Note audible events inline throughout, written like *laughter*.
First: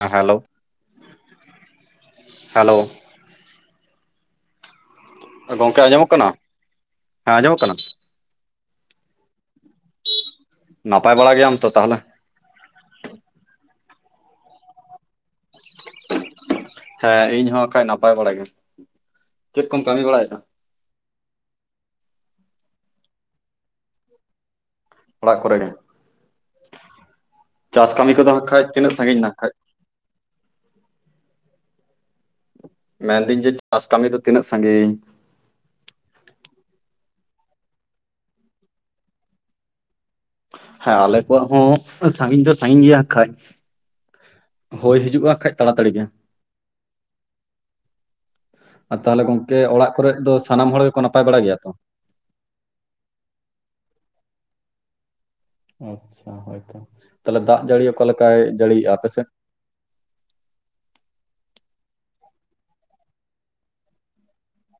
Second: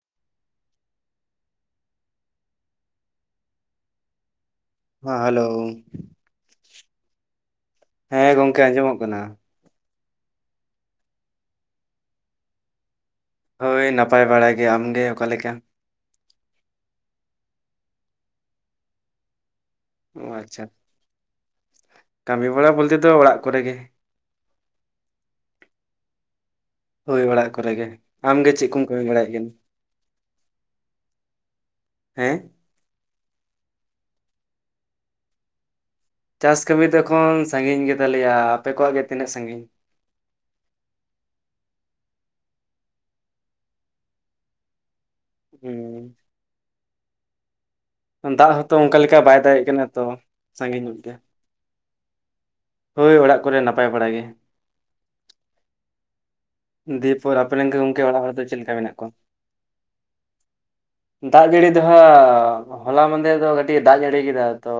ᱦᱮ hello hello ᱦᱮᱸ hello ᱜᱚᱝᱠᱮ ᱟᱸᱡᱚᱢᱚᱜ ᱠᱟᱱᱟ ᱦᱮᱸ ᱟᱸᱡᱚᱢᱚᱜ ᱠᱟᱱᱟ ᱦᱮᱸ ᱜᱚᱝᱠᱮ ᱟᱸᱡᱚᱢᱚᱜ ᱠᱟᱱᱟ᱾ ᱱᱟᱯᱟᱭ ᱵᱟᱲᱟ ᱜᱮᱭᱟᱢ ᱛᱚ ᱛᱟᱦᱚᱞᱮ? ᱦᱳᱭ ᱱᱟᱯᱟᱭ ᱵᱟᱲᱟᱭ ᱜᱮ᱾ ᱟᱢᱜᱮ ᱚᱠᱟᱮᱠᱟ? ᱦᱮᱸ ᱤᱧ ᱦᱚᱠᱷᱟᱡ ᱱᱟᱯᱟᱭ ᱵᱟᱲᱟ ᱜᱮ᱾ ᱪᱮᱫ ᱠᱚᱢ ᱠᱟᱹᱢᱤ ᱚ ᱵᱟᱲᱟᱭᱮᱫᱟ? ᱟᱪᱪᱷᱟ ᱠᱟᱹᱢᱤ ᱵᱟᱲᱟ ᱵᱚᱞᱛᱮ ᱫᱚ ᱚᱲᱟᱜ ᱠᱚᱨᱮ ᱜᱮ᱾ ᱚᱲᱟᱜ ᱠᱚᱨᱮ ᱜᱮ᱾ ᱦᱳᱭ ᱚᱲᱟᱜ ᱠᱚᱨᱮ ᱜᱮ ᱪᱟᱥ ᱠᱟᱹᱢᱤ ᱠᱚᱫᱚ ᱦᱟᱸᱜ ᱟᱢᱜᱮ ᱠᱷᱟᱡ ᱪᱮᱫ ᱠᱚᱢ ᱛᱤᱱᱟᱹᱜ ᱠᱟᱹᱢᱤ ᱥᱟᱺᱜᱤᱧ ᱵᱟᱲᱟᱭᱮᱫ ᱱᱟ ᱜᱮᱭᱟ? ᱠᱷᱟᱡ ᱦᱮᱸ ᱢᱮᱱᱫᱟᱹᱧ ᱡᱮ ᱪᱟᱥ ᱠᱟᱹᱢᱤ ᱫᱚ ᱛᱤᱱᱟᱹᱜ ᱥᱟᱸᱜᱤᱧ ᱪᱟᱥ ᱠᱟᱹᱢᱤ ᱫᱚ ᱮᱠᱷᱚᱱ ᱥᱟᱺᱜᱤᱧ ᱜᱮ ᱛᱟᱞᱮᱭᱟ ᱟᱯᱮ ᱠᱚᱣᱟᱜ ᱜᱮ ᱛᱤᱱᱟᱹᱜ ᱥᱟᱺᱜᱤᱧ ᱦᱮᱸ ᱟᱞᱮ ᱠᱚᱣᱟᱜ ᱦᱚᱸ ᱥᱟᱺᱜᱤᱧ ᱫᱚ ᱥᱟᱺᱜᱤᱧ ᱜᱮᱭᱟ ᱠᱷᱟᱱ ᱦᱳᱭ ᱦᱤᱡᱩᱜᱼᱟ ᱠᱷᱟᱡ ᱛᱟᱲᱟ ᱛᱟᱹᱲᱤ ᱜᱮ ᱫᱟᱜ ᱦᱚᱸᱛᱚ ᱟᱨ ᱚᱱᱠᱟ ᱞᱮᱠᱟ ᱛᱟᱦᱚᱞᱮ ᱵᱟᱭ ᱜᱚᱝᱠᱮ ᱫᱟᱜᱮᱜ ᱠᱟᱱᱟ ᱚᱲᱟᱜ ᱛᱚ ᱠᱚᱨᱮ ᱫᱚ ᱥᱟᱱᱟᱢ ᱦᱚᱲ ᱥᱟᱺᱜᱤᱧ ᱧᱚᱜ ᱜᱮᱠᱚ ᱜᱮᱭᱟ ᱱᱟᱯᱟᱭ ᱵᱟᱲᱟ ᱛᱚ ᱦᱳᱭ ᱚᱲᱟᱜ ᱠᱚᱨᱮ ᱱᱟᱯᱟᱭ ᱵᱟᱲᱟᱜ ᱜᱮ ᱟᱪᱪᱷᱟ ᱦᱳᱭᱛᱚ ᱫᱤᱭᱮᱯᱚᱨ ᱛᱟᱦᱚᱞᱮ ᱫᱟᱜ ᱟᱯᱮᱨᱮᱱ ᱡᱟᱹᱲᱤ ᱜᱚᱝᱠᱮ ᱚᱠᱟ ᱚᱲᱟᱜ ᱦᱚᱲ ᱞᱮᱠᱟᱭ ᱫᱚ ᱪᱮᱫ ᱞᱮᱠᱟ ᱡᱟᱹᱲᱤᱭᱮᱫᱟ ᱢᱮᱱᱟᱜ ᱟᱯᱮ ᱠᱚᱣᱟ? ᱥᱮᱫ? ᱫᱟᱜ ᱡᱟᱹᱲᱤ ᱫᱚᱦᱟᱸᱟᱜ ᱦᱚᱞᱟ ᱢᱟᱸᱦᱫᱮᱨ ᱫᱚ ᱠᱟᱹᱴᱤᱡ ᱫᱟᱜ ᱡᱟᱹᱲᱤ ᱠᱮᱫᱟ ᱛᱚ᱾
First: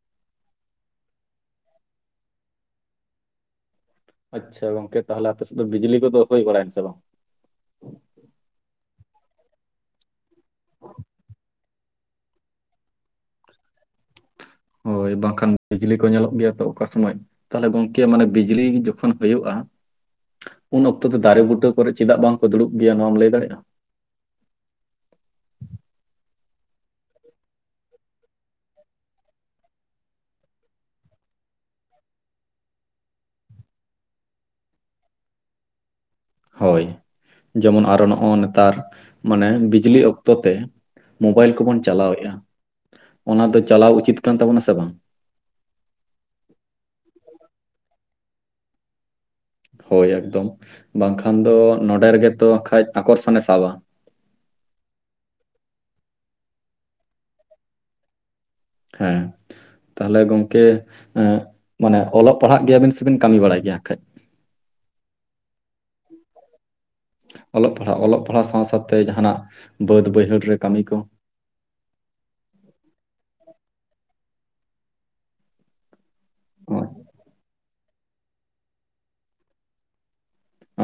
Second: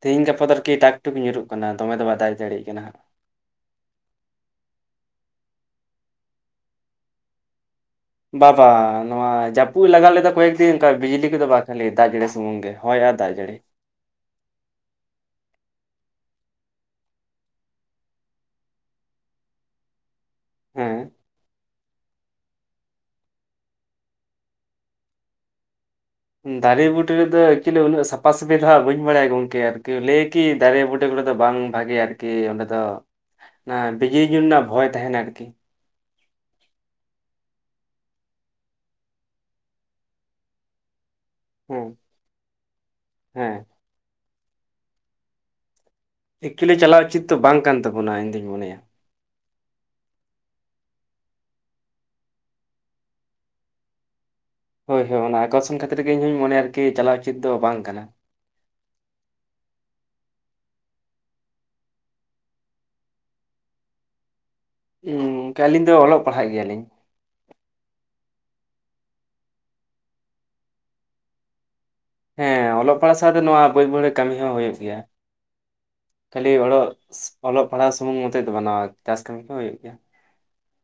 ᱛᱤᱦᱤᱧ ᱜᱟᱯᱟ ᱫᱚ ᱟᱨᱠᱤ ᱴᱟᱠ ᱴᱩᱠ ᱧᱩᱨᱩᱜ ᱠᱟᱱᱟ ᱫᱚᱢᱮ ᱫᱚ ᱵᱟᱭ ᱫᱟᱜ ᱡᱟᱹᱲᱤᱭᱮᱜ ᱠᱟᱱᱟ ᱦᱟᱸᱜ᱾ ᱟᱪᱪᱷᱟ ᱜᱚᱝᱠᱮ ᱛᱟᱦᱚᱞᱮ ᱟᱯᱮ ᱥᱮᱫ ᱫᱚ ᱵᱤᱡᱽᱞᱤ ᱠᱚᱫᱚ ᱦᱩᱭ ᱵᱟᱲᱟᱭᱮ ᱥᱮ ᱵᱟᱝ? ᱵᱟ ᱵᱟ ᱱᱚᱣᱟ ᱡᱟᱹᱯᱩᱫ ᱞᱟᱜᱟᱣ ᱞᱮᱫᱟ ᱠᱚᱭᱮᱠ ᱫᱤᱱ ᱚᱱᱠᱟ ᱵᱤᱡᱽᱞᱤ ᱠᱚᱫᱚ ᱵᱟᱝ ᱠᱷᱟᱞᱤ ᱫᱟᱜ ᱡᱟᱲᱤ ᱥᱩᱢᱩᱝ ᱜᱮ᱾ ᱦᱚᱭ ᱟᱨ ᱫᱟᱜ ᱡᱟᱹᱲᱤ᱾ ᱦᱳᱭ ᱵᱟᱝ ᱠᱷᱟᱱ ᱵᱤᱡᱽᱞᱤ ᱠᱚ ᱧᱮᱞᱚᱜ ᱜᱮᱭᱟ ᱛᱚ ᱚᱠᱟ ᱥᱚᱢᱚᱭ᱾ ᱛᱟᱦᱚᱞᱮ ᱜᱚᱝᱠᱮ ᱢᱟᱱᱮ ᱵᱤᱡᱽᱞᱤ ᱡᱚᱠᱷᱚᱱ ᱦᱩᱭᱩᱜᱼᱟ᱾ ᱩᱱ ᱚᱠᱛᱚ ᱫᱚ ᱦᱮᱸ ᱫᱟᱨᱮ ᱵᱩᱴᱟᱹ ᱠᱚᱨᱮ ᱪᱮᱫᱟᱜ ᱵᱟᱝ ᱠᱚ ᱫᱩᱲᱩᱵ ᱜᱮᱭᱟ ᱱᱚᱣᱟᱢ ᱞᱟᱹᱭ ᱫᱟᱲᱮᱭᱟᱜᱼᱟ? ᱫᱟᱨᱮ ᱵᱩᱴᱟᱹ ᱨᱮᱫᱚ ᱮᱠᱪᱚᱞᱤ ᱩᱱᱟᱹᱜ ᱥᱟᱯᱷᱟ ᱥᱟᱹᱯᱤ ᱫᱚ ᱦᱟᱸᱜ ᱵᱟᱹᱧ ᱵᱟᱲᱟᱭᱟ ᱜᱚᱝᱠᱮ ᱟᱨᱠᱤ ᱞᱟᱹᱭ ᱠᱤ ᱫᱟᱨᱮ ᱵᱩᱴᱟᱹ ᱠᱚᱨᱮ ᱫᱚ ᱵᱟᱝ ᱵᱷᱟᱜᱮ ᱟᱨᱠᱤ ᱚᱸᱰᱮ ᱫᱚ ᱚᱱᱟ ᱵᱤᱡᱽᱞᱤ ᱧᱩᱨ ᱨᱮᱱᱟᱜ ᱵᱷᱚᱭ ᱛᱟᱦᱮᱱᱟ ᱟᱨᱠᱤ᱾ ᱦᱳᱭ ᱡᱮᱢᱚᱱ ᱟᱨᱚ ᱱᱚᱜᱼᱚ ᱱᱮᱛᱟᱨ ᱢᱟᱱᱮ ᱵᱤᱡᱽᱞᱤ ᱚᱠᱛᱚ ᱛᱮ᱾ ᱢᱳᱵᱟᱭᱤᱞ ᱠᱚᱵᱚᱱ ᱦᱮᱸ ᱪᱟᱞᱟᱣᱮᱫᱼᱟ ᱚᱱᱟ ᱦᱮᱸ ᱫᱚ ᱪᱟᱞᱟᱣ ᱩᱪᱤᱛ ᱠᱟᱱ ᱛᱟᱵᱚᱱᱟ ᱥᱮ ᱵᱟᱝ? ᱮᱠᱪᱩᱞᱤ ᱪᱟᱞᱟᱣ ᱩᱪᱤᱛ ᱫᱚ ᱵᱟᱝ ᱠᱟᱱ ᱛᱟᱵᱚᱱᱟ ᱤᱧ ᱫᱩᱧ ᱢᱚᱱᱮᱭᱟ᱾ ᱦᱳᱭ ᱮᱠᱫᱚᱢ ᱵᱟᱝ ᱠᱷᱟᱱ ᱫᱚ ᱱᱚᱰᱮ ᱨᱮᱜᱮ ᱛᱚ ᱠᱷᱟᱡ ᱟᱠᱚᱨᱥᱚᱱᱮ ᱥᱟᱵᱟ᱾ ᱦᱳᱭ ᱦᱳᱭ ᱚᱱᱟ ᱟᱠᱚᱨᱥᱚᱱ ᱠᱷᱟᱹᱛᱤᱨ ᱜᱮ ᱤᱧ ᱦᱚᱧ ᱢᱚᱱᱮᱭᱟ ᱟᱨᱠᱤ ᱪᱟᱞᱟᱣ ᱚᱪᱤᱛ ᱫᱚ ᱵᱟᱝ ᱠᱟᱱᱟ᱾ ᱦᱮᱸ᱾ ᱛᱟᱦᱚᱞᱮ ᱜᱚᱝᱠᱮ ᱢᱟᱱᱮ ᱚᱞᱚᱜ ᱯᱟᱲᱦᱟᱜ ᱜᱮᱭᱟᱵᱤᱱ ᱥᱮᱵᱤᱱ ᱠᱟᱹᱢᱤ ᱵᱟᱲᱟᱭ ᱜᱮᱭᱟ ᱠᱷᱟᱡ? ᱦᱮᱸ ᱜᱚᱢᱠᱮ ᱟᱹᱞᱤᱧ ᱫᱚ ᱚᱞᱚᱜ ᱯᱟᱲᱦᱟᱜ ᱜᱮᱭᱟᱞᱤᱧ᱾ ᱚᱞᱚᱜ ᱯᱟᱲᱦᱟᱜ ᱚᱞᱚᱜ ᱯᱟᱲᱦᱟᱣ ᱥᱟᱶ ᱥᱟᱶᱛᱮ ᱡᱟᱦᱟᱱᱟᱜ ᱵᱟᱹᱫ ᱵᱟᱹᱭᱦᱟᱹᱲ ᱨᱮ ᱠᱟᱹᱢᱤ ᱠᱚ? ᱦᱮᱸ ᱚᱞᱚᱜ ᱯᱟᱲᱦᱟᱜ ᱥᱟᱶᱛᱮ ᱱᱚᱣᱟ ᱵᱟᱹᱛ ᱵᱟᱹᱭᱦᱟᱹᱲ ᱠᱟᱹᱢᱤ ᱦᱚᱸ ᱦᱩᱭᱩᱜ ᱜᱮᱭᱟ᱾ ᱠᱷᱟᱹᱞᱤ ᱚᱞᱚᱜ ᱦᱳᱭ ᱚᱞᱚᱜ ᱯᱟᱲᱦᱟᱜ ᱥᱩᱢᱩᱝ ᱢᱚᱛᱮ ᱫᱚ ᱱᱚᱣᱟ ᱪᱟᱥ ᱠᱟᱹᱢᱤ ᱠᱚ ᱦᱩᱭᱩᱜ ᱜᱮᱭᱟ᱾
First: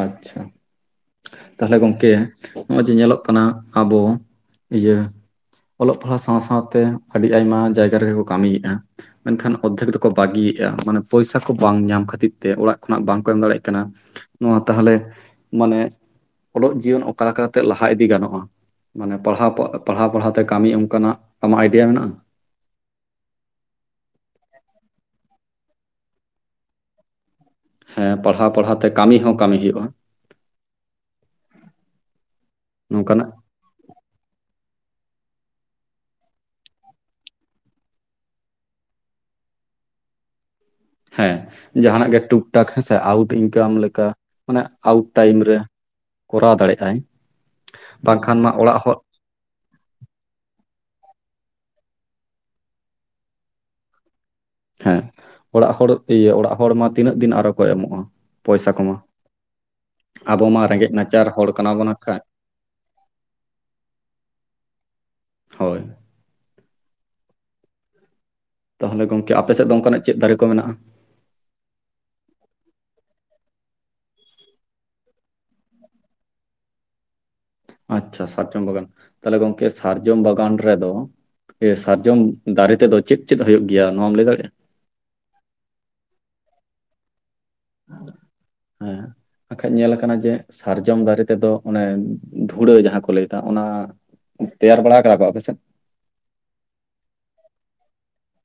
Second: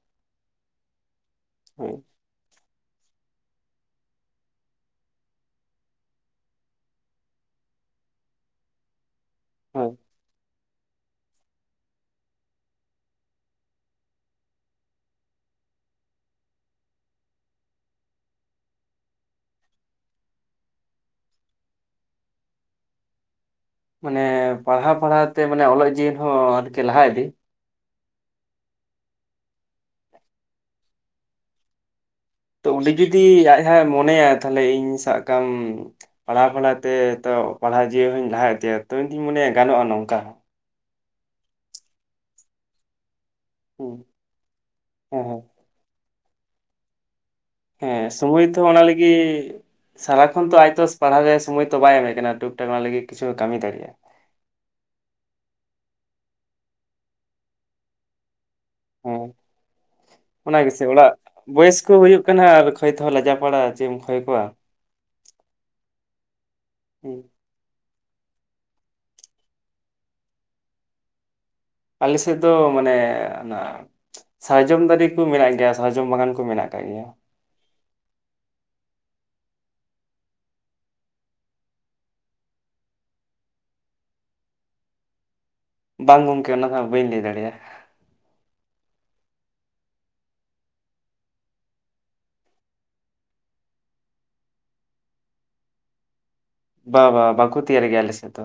ᱟᱪᱪᱷᱟ᱾ ᱛᱟᱦᱚᱞᱮ ᱦᱳᱭ ᱜᱚᱢᱠᱮ ᱱᱚᱜᱼᱚᱭ ᱡᱮ ᱧᱮᱞᱚᱜ ᱠᱟᱱᱟ ᱟᱵᱚ ᱤᱭᱟᱹ᱾ ᱚᱞᱚᱜ ᱯᱟᱲᱦᱟᱣ ᱥᱟᱶ ᱥᱟᱶᱛᱮ ᱟᱹᱰᱤ ᱟᱭᱢᱟ ᱡᱟᱭᱜᱟ ᱨᱮᱜᱮ ᱠᱚ ᱠᱟᱹᱢᱤᱭᱮᱫᱼᱟ᱾ ᱢᱮᱱᱠᱷᱟᱱ ᱚᱫᱽᱫᱷᱮᱠ ᱦᱳᱭ ᱫᱚᱠᱚ ᱵᱟᱹᱜᱤᱭᱮᱫᱟ᱾ ᱢᱟᱱᱮ ᱯᱚᱭᱥᱟ ᱠᱚ ᱵᱟᱝ ᱧᱟᱢ ᱠᱷᱟᱹᱛᱤᱨ ᱛᱮ ᱚᱲᱟᱜ ᱠᱷᱚᱱᱟᱜ ᱵᱟᱝ ᱠᱚ ᱮᱢ ᱫᱟᱲᱮᱭᱟᱜ ᱠᱟᱱᱟ᱾ ᱱᱚᱣᱟ ᱛᱟᱦᱚᱞᱮ ᱢᱟᱱᱮ ᱚᱞᱚᱜ ᱡᱤᱭᱚᱱ ᱚᱠᱟ ᱞᱮᱠᱟᱛᱮ ᱞᱟᱦᱟ ᱤᱫᱤ ᱜᱟᱱᱚᱜᱼᱟ? ᱢᱟᱱᱮ ᱯᱟᱲᱦᱟᱣ ᱯᱟᱲᱦᱟᱣ ᱯᱟᱲᱦᱟᱣ ᱛᱮ ᱠᱟᱹᱢᱤ ᱚᱱᱠᱟᱱᱟᱜ ᱟᱢᱟᱜ ᱟᱭᱰᱤᱭᱟ ᱢᱮᱱᱟᱜᱼᱟ? ᱢᱟᱱᱮ ᱯᱟᱲᱦᱟᱣ ᱯᱟᱲᱦᱟᱣ ᱛᱮ ᱢᱟᱱᱮ ᱚᱞᱚᱜ ᱡᱤᱭᱚᱱ ᱦᱚᱸ ᱟᱨᱠᱤ ᱞᱟᱦᱟ ᱤᱫᱤ? ᱦᱮᱸ ᱯᱟᱲᱦᱟᱣ ᱯᱟᱲᱦᱟᱣ ᱛᱮ ᱠᱟᱹᱢᱤ ᱦᱚᱸ ᱠᱟᱹᱢᱤ ᱦᱩᱭᱩᱜᱼᱟ᱾ ᱛᱚ ᱚᱸᱰᱮ ᱡᱩᱫᱤ ᱱᱚᱝᱠᱟᱱᱟᱜ ᱟᱡ ᱦᱟᱸᱜ ᱢᱚᱱᱮᱭᱟᱭ ᱛᱟᱦᱚᱞᱮ ᱤᱧ ᱥᱟᱵ ᱠᱟᱢ ᱯᱟᱲᱦᱟᱣ ᱯᱟᱲᱦᱟᱣ ᱛᱮ ᱛᱚ ᱯᱟᱲᱦᱟᱣ ᱡᱤᱭᱟᱹᱣ ᱦᱚᱧ ᱞᱟᱦᱟ ᱤᱫᱤᱭᱟ ᱛᱚ ᱤᱧᱫᱚᱧ ᱢᱚᱱᱮᱭᱟ ᱜᱟᱱᱚᱜᱼᱟ ᱱᱚᱝᱠᱟ᱾ ᱦᱮᱸ ᱡᱟᱦᱱᱟᱜ ᱜᱮ ᱴᱩᱠ ᱴᱟᱠ ᱦᱮᱸᱥᱮ ᱟᱣᱩᱴ ᱤᱱᱠᱟᱢ ᱦᱩᱸ ᱞᱮᱠᱟ᱾ ᱢᱟᱱᱮ ᱟᱣᱩᱴ ᱦᱮᱸ ᱴᱟᱭᱤᱢ ᱦᱮᱸ ᱨᱮ ᱠᱚᱨᱟᱣ ᱫᱟᱲᱮᱜᱼᱟᱭ᱾ ᱦᱮᱸ ᱥᱚᱢᱚᱭ ᱛᱚ ᱚᱱᱟ ᱞᱟᱹᱜᱤᱫ ᱥᱟᱨᱟ ᱠᱷᱚ ᱱᱚᱱ ᱛᱚ ᱟᱡ ᱛᱚ ᱯᱟᱲᱦᱟᱣ ᱨᱮ ᱥᱚᱢᱚᱭ ᱛᱚ ᱵᱟᱭ ᱮᱢᱮᱜ ᱠᱟᱱᱟ ᱴᱩᱠ ᱴᱟᱠ ᱚᱱᱟ ᱞᱟᱹᱜᱤᱫ ᱠᱤᱪᱷᱩ ᱠᱟᱹᱢᱤ ᱫᱟᱲᱮᱭᱟᱜᱼᱟ ᱦᱮᱸ ᱚᱲᱟᱜ ᱦᱚᱲ ᱤᱭᱟᱹ ᱚᱲᱟᱜ ᱦᱚᱲ ᱢᱟ ᱛᱤᱱᱟᱹᱜ ᱫᱤᱱ ᱟᱨᱚᱦᱚᱸ ᱠᱚ ᱮᱢᱚᱜᱼᱟ ᱯᱚᱭᱥᱟ ᱠᱚᱢᱟᱣ ᱦᱮᱸ ᱚᱱᱟᱜᱮᱥᱮ ᱚᱲᱟᱜ ᱱᱟᱪᱟᱨ ᱦᱚᱲ ᱠᱟᱱᱟ ᱵᱚᱭᱮᱥ ᱵᱚᱱ ᱠᱚ ᱦᱟᱸᱜ ᱠᱷᱟᱡ ᱦᱩᱭᱩᱜ ᱠᱟᱱᱟ ᱟᱨ ᱠᱷᱚᱭ ᱛᱮᱦᱚᱸ ᱞᱟᱡᱟ ᱯᱟᱲᱟ ᱪᱮᱫ ᱮᱢ ᱠᱷᱚᱭ ᱠᱚᱣᱟ ᱦᱚᱭ ᱦᱮᱸ ᱛᱟᱦᱚᱞᱮ ᱜᱚᱝᱠᱮ ᱟᱯᱮ ᱥᱮᱫ ᱫᱚ ᱚᱱᱠᱟᱱᱟᱜ ᱪᱮᱫ ᱫᱟᱨᱮ ᱠᱚ ᱢᱮᱱᱟᱜᱼᱟ? ᱟᱞᱮ ᱥᱮᱫ ᱫᱚ ᱢᱟᱱᱮ ᱚᱱᱟ ᱥᱟᱨᱡᱚᱢ ᱫᱟᱨᱮ ᱠᱚ ᱢᱮᱱᱟᱜ ᱜᱮᱭᱟ ᱥᱟᱨᱡᱚᱢ ᱵᱟᱜᱟᱱ ᱠᱚ ᱢᱮᱱᱟᱜ ᱟᱠᱟᱜ ᱜᱮᱭᱟ᱾ ᱟᱪᱪᱷᱟ ᱥᱟᱨᱡᱚᱢ ᱵᱟᱜᱟᱱ ᱛᱟᱦᱚᱞᱮ ᱜᱚᱝᱠᱮ ᱥᱟᱨᱡᱚᱢ ᱵᱟᱜᱟᱱ ᱨᱮᱫᱚ ᱮ ᱥᱟᱨᱡᱚᱢ ᱫᱟᱨᱮ ᱛᱮᱫᱚ ᱪᱮᱫ ᱪᱮᱫ ᱦᱩᱭᱩᱜᱭ ᱜᱮᱭᱟ ᱱᱚᱣᱟᱢ ᱞᱟᱹᱭ ᱫᱟᱲᱮᱭᱟᱜᱼᱟ? ᱵᱟᱝ ᱜᱚᱢᱠᱮ ᱚᱱᱟ ᱫᱚ ᱦᱟᱸᱜ ᱵᱟᱹᱧ ᱞᱟᱹᱭ ᱫᱟᱲᱮᱭᱟᱜᱼᱟ᱾ ᱦᱮᱸ ᱵᱟᱠᱷᱟᱡ ᱧᱮᱞ ᱟᱠᱟᱱᱟ ᱡᱮ ᱥᱟᱨᱡᱚᱢ ᱫᱟᱨᱮ ᱛᱮᱫᱚ ᱚᱱᱮ ᱫᱷᱩᱲᱟᱹ ᱡᱟᱦᱟᱸ ᱠᱚ ᱞᱟᱹᱭ ᱮᱫᱟ ᱚᱱᱟ ᱛᱮᱭᱟᱨ ᱵᱟᱲᱟ ᱦᱟᱠᱟᱜ ᱟᱠᱚ ᱟᱯᱮ ᱥᱮᱫ ᱵᱟ ᱵᱟ ᱵᱟᱠᱩ ᱛᱤᱭᱟᱨ ᱜᱮᱭᱟ ᱟᱞᱮᱥᱮᱫ ᱫᱚ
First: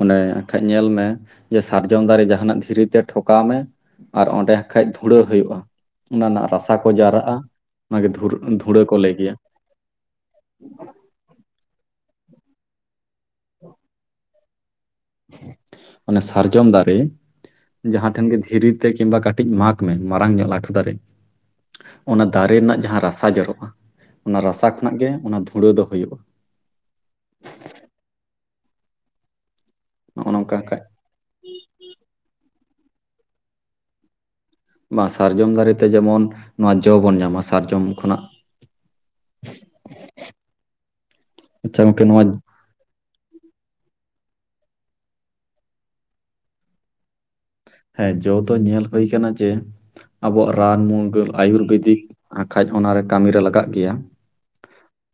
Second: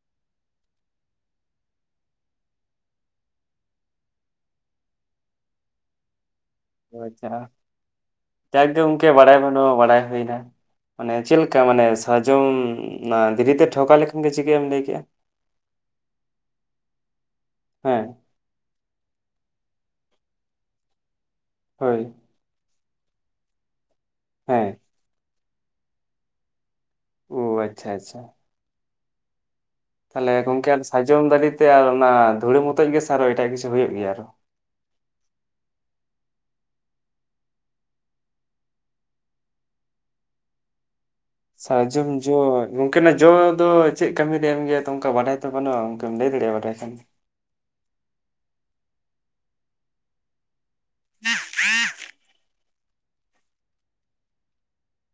ᱚᱱᱮ ᱮᱠᱷᱟᱡ ᱧᱮᱞ ᱢᱮ ᱡᱮ ᱥᱟᱨᱡᱚᱢ ᱫᱟᱨᱮ ᱡᱟᱦᱟᱱᱟᱜ ᱫᱷᱤᱨᱤ ᱛᱮ ᱴᱷᱚᱠᱟᱣ ᱢᱮ ᱟᱨ ᱚᱸᱰᱮ ᱠᱷᱟᱡ ᱫᱷᱩᱲᱟᱹ ᱦᱩᱭᱩᱜᱼᱟ ᱚᱱᱟ ᱨᱮᱱᱟᱜ ᱨᱟᱥᱟ ᱟ ᱠᱚ ᱡᱟᱣ ᱟᱪᱪᱷᱟ ᱨᱟᱜᱼᱟ ᱚᱮ ᱡᱟᱜᱮ ᱫᱷᱩᱲᱟᱹ ᱠᱚ ᱜᱚᱢᱠᱮ ᱞᱟ. ᱭ ᱜᱮᱭᱟ ᱵᱟᱲᱟᱭ ᱵᱟᱹᱱᱩᱜᱼᱟ ᱵᱟᱲᱟᱭ ᱦᱩᱭᱱᱟ ᱢᱟᱱᱮ ᱪᱮᱫ ᱞᱮᱠᱟ ᱢᱟᱱᱮ ᱥᱟᱨᱡᱚᱢ ᱚᱱᱟ ᱫᱷᱤᱨᱤᱛᱮ ᱴᱷᱚᱠᱟᱣ ᱞᱮᱠᱷᱟᱱ ᱜᱮ ᱪᱤᱠᱟᱹ ᱮᱢ ᱞᱟᱹᱭ ᱠᱮᱫᱜᱼᱟ ᱚᱱᱮ ᱥᱟᱨᱡᱚᱢ ᱫᱟᱨᱮ ᱦᱮᱸ ᱡᱟᱦᱟᱸ ᱴᱷᱮᱱ ᱜᱮ ᱫᱷᱤᱨᱤ ᱠᱤᱢᱵᱟ ᱠᱟᱹᱴᱤᱡ ᱢᱟᱜᱽ ᱢᱮ ᱢᱟᱨᱟᱝ ᱧᱚᱜ ᱞᱟᱴᱩ ᱫᱟᱨᱮ ᱦᱳᱭ ᱚᱱᱟ ᱫᱟᱨᱮ ᱨᱮᱱᱟᱜ ᱡᱟᱦᱟᱸ ᱨᱟᱥᱟ ᱡᱚᱨᱚᱜᱼᱟ ᱚᱱᱟ ᱨᱟᱥᱟ ᱦᱮᱸ ᱠᱷᱚᱱᱟᱜ ᱜᱮ ᱚᱱᱟ ᱫᱷᱩᱲᱟᱹ ᱫᱚ ᱦᱩᱭᱩᱜᱼᱟ ᱚ ᱟᱪ ᱪᱷᱟ ᱟᱪ ᱪᱷᱟ ᱱᱚᱜᱼᱚ ᱛᱟᱦᱚᱞᱮ ᱱᱚᱝᱠᱟ ᱜᱚᱢᱠᱮ ᱠᱷᱟᱡ ᱟᱨ ᱥᱟᱨᱡᱚᱢ ᱫᱟᱨᱮᱛᱮ ᱟᱨ ᱚᱱᱟ ᱫᱷᱩᱲᱟᱹ ᱢᱚᱛᱚᱡ ᱜᱮ ᱟᱨᱚ ᱮᱴᱟᱜ ᱠᱤᱪᱷᱩ ᱦᱩᱭᱩᱜ ᱜᱮᱭᱟ ᱟᱨᱚ ᱵᱟᱝ ᱥᱟᱨᱡᱚᱢ ᱫᱟᱨᱮᱛᱮ ᱡᱮᱢᱚᱱ ᱱᱚᱣᱟ ᱡᱚ ᱵᱚᱱ ᱧᱟᱢᱟ ᱥᱟᱨᱡᱚᱢ ᱠᱷᱚᱱᱟᱜ *unintelligible* ᱟᱪᱪᱷᱟ ᱜᱚᱝᱠᱮ ᱥᱟᱨᱡᱚᱢ ᱱᱚᱣᱟ ᱡᱚ ᱜᱚᱝᱠᱮᱱᱟᱜ ᱡᱚ ᱫᱚ ᱪᱮᱫ ᱠᱟᱹᱢᱤ ᱨᱮ ᱮᱢ ᱜᱮᱭᱟ ᱛᱚ ᱚᱱᱠᱟ ᱵᱟᱰᱟᱭ ᱛᱚ ᱵᱟᱹᱱᱩᱜᱼᱟ ᱚᱱᱠᱟᱢ ᱞᱟᱹᱭ ᱫᱟᱲᱮᱭᱟᱜᱼᱟ ᱵᱟᱰᱟᱭ ᱠᱷᱟᱱ ᱦᱮᱸ ᱡᱚ ᱫᱚ ᱧᱮᱞ ᱦᱩᱭ ᱟᱠᱟᱱᱟ ᱡᱮ ᱟᱵᱚᱣᱟᱜ ᱨᱟᱱ ᱢᱩᱨᱜᱟᱹᱱ ᱟᱭᱩᱨᱵᱮᱫᱤᱠ ᱟᱠᱷᱟᱡ ᱚᱱᱟᱨᱮ ᱠᱟᱹᱢᱤᱨᱮ ᱞᱟᱜᱟᱣᱜ ᱜᱮᱭᱟ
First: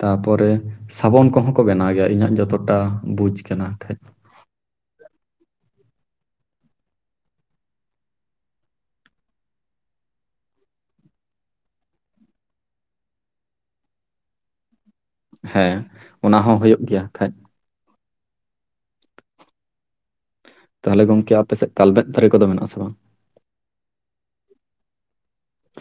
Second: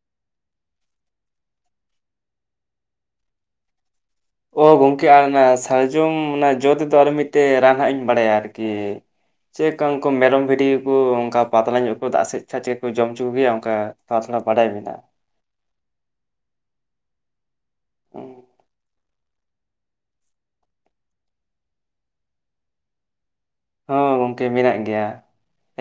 ᱛᱟᱯᱚᱨᱮ ᱥᱟᱵᱚᱱ ᱠᱚᱦᱚᱸ ᱠᱚ ᱵᱮᱱᱟᱣ ᱜᱮᱭᱟ ᱤᱧᱟᱹᱜ ᱡᱚᱛᱚᱴᱟ ᱵᱩᱡᱽ ᱠᱟᱱᱟ ᱠᱷᱟᱡ ᱚ ᱜᱚᱢᱠᱮ ᱟᱨ ᱚᱱᱟ ᱥᱟᱨᱡᱚᱢ ᱚᱱᱟ ᱡᱚ ᱛᱮᱫᱚ ᱟᱨ ᱢᱤᱫᱴᱮᱡ ᱨᱟᱱ ᱦᱟᱜ ᱤᱧ ᱵᱟᱰᱟᱭᱟ ᱟᱨᱠᱤ ᱪᱮᱫ ᱞᱮᱠᱟ ᱩᱱᱠᱩ ᱢᱮᱨᱚᱢ ᱵᱷᱤᱰᱤ ᱭᱟᱠᱚ ᱚᱱᱠᱟ ᱯᱟᱛᱞᱟ ᱧᱚᱜ ᱟᱠᱚ ᱫᱟᱜ ᱥᱮᱡ ᱪᱮᱫ ᱠᱚ ᱡᱚᱢ ᱦᱚᱪᱚ ᱠᱚ ᱜᱮᱭᱟ ᱚᱱᱠᱟ ᱛᱷ ᱛᱷᱚᱲᱟ ᱵᱟᱰᱟᱭ ᱢᱮᱱᱟᱜᱼᱟ ᱦᱮᱸ ᱚᱱᱟ ᱦᱚᱸ ᱦᱩᱭᱩᱜ ᱜᱮᱭᱟ ᱠᱷᱟᱡ ᱚ ᱛᱟᱦᱚᱞᱮ ᱜᱚᱝᱠᱮ ᱟᱯᱮ ᱥᱮᱫ ᱠᱟᱞᱵᱮᱫ ᱫᱟᱨᱮ ᱠᱚᱫᱚ ᱢᱮᱱᱟᱜ ᱟᱥᱮ ᱵᱟᱝ ᱦᱚᱸ ᱜᱚᱝᱠᱮ ᱢᱮᱱᱟᱜ ᱜᱮᱭᱟ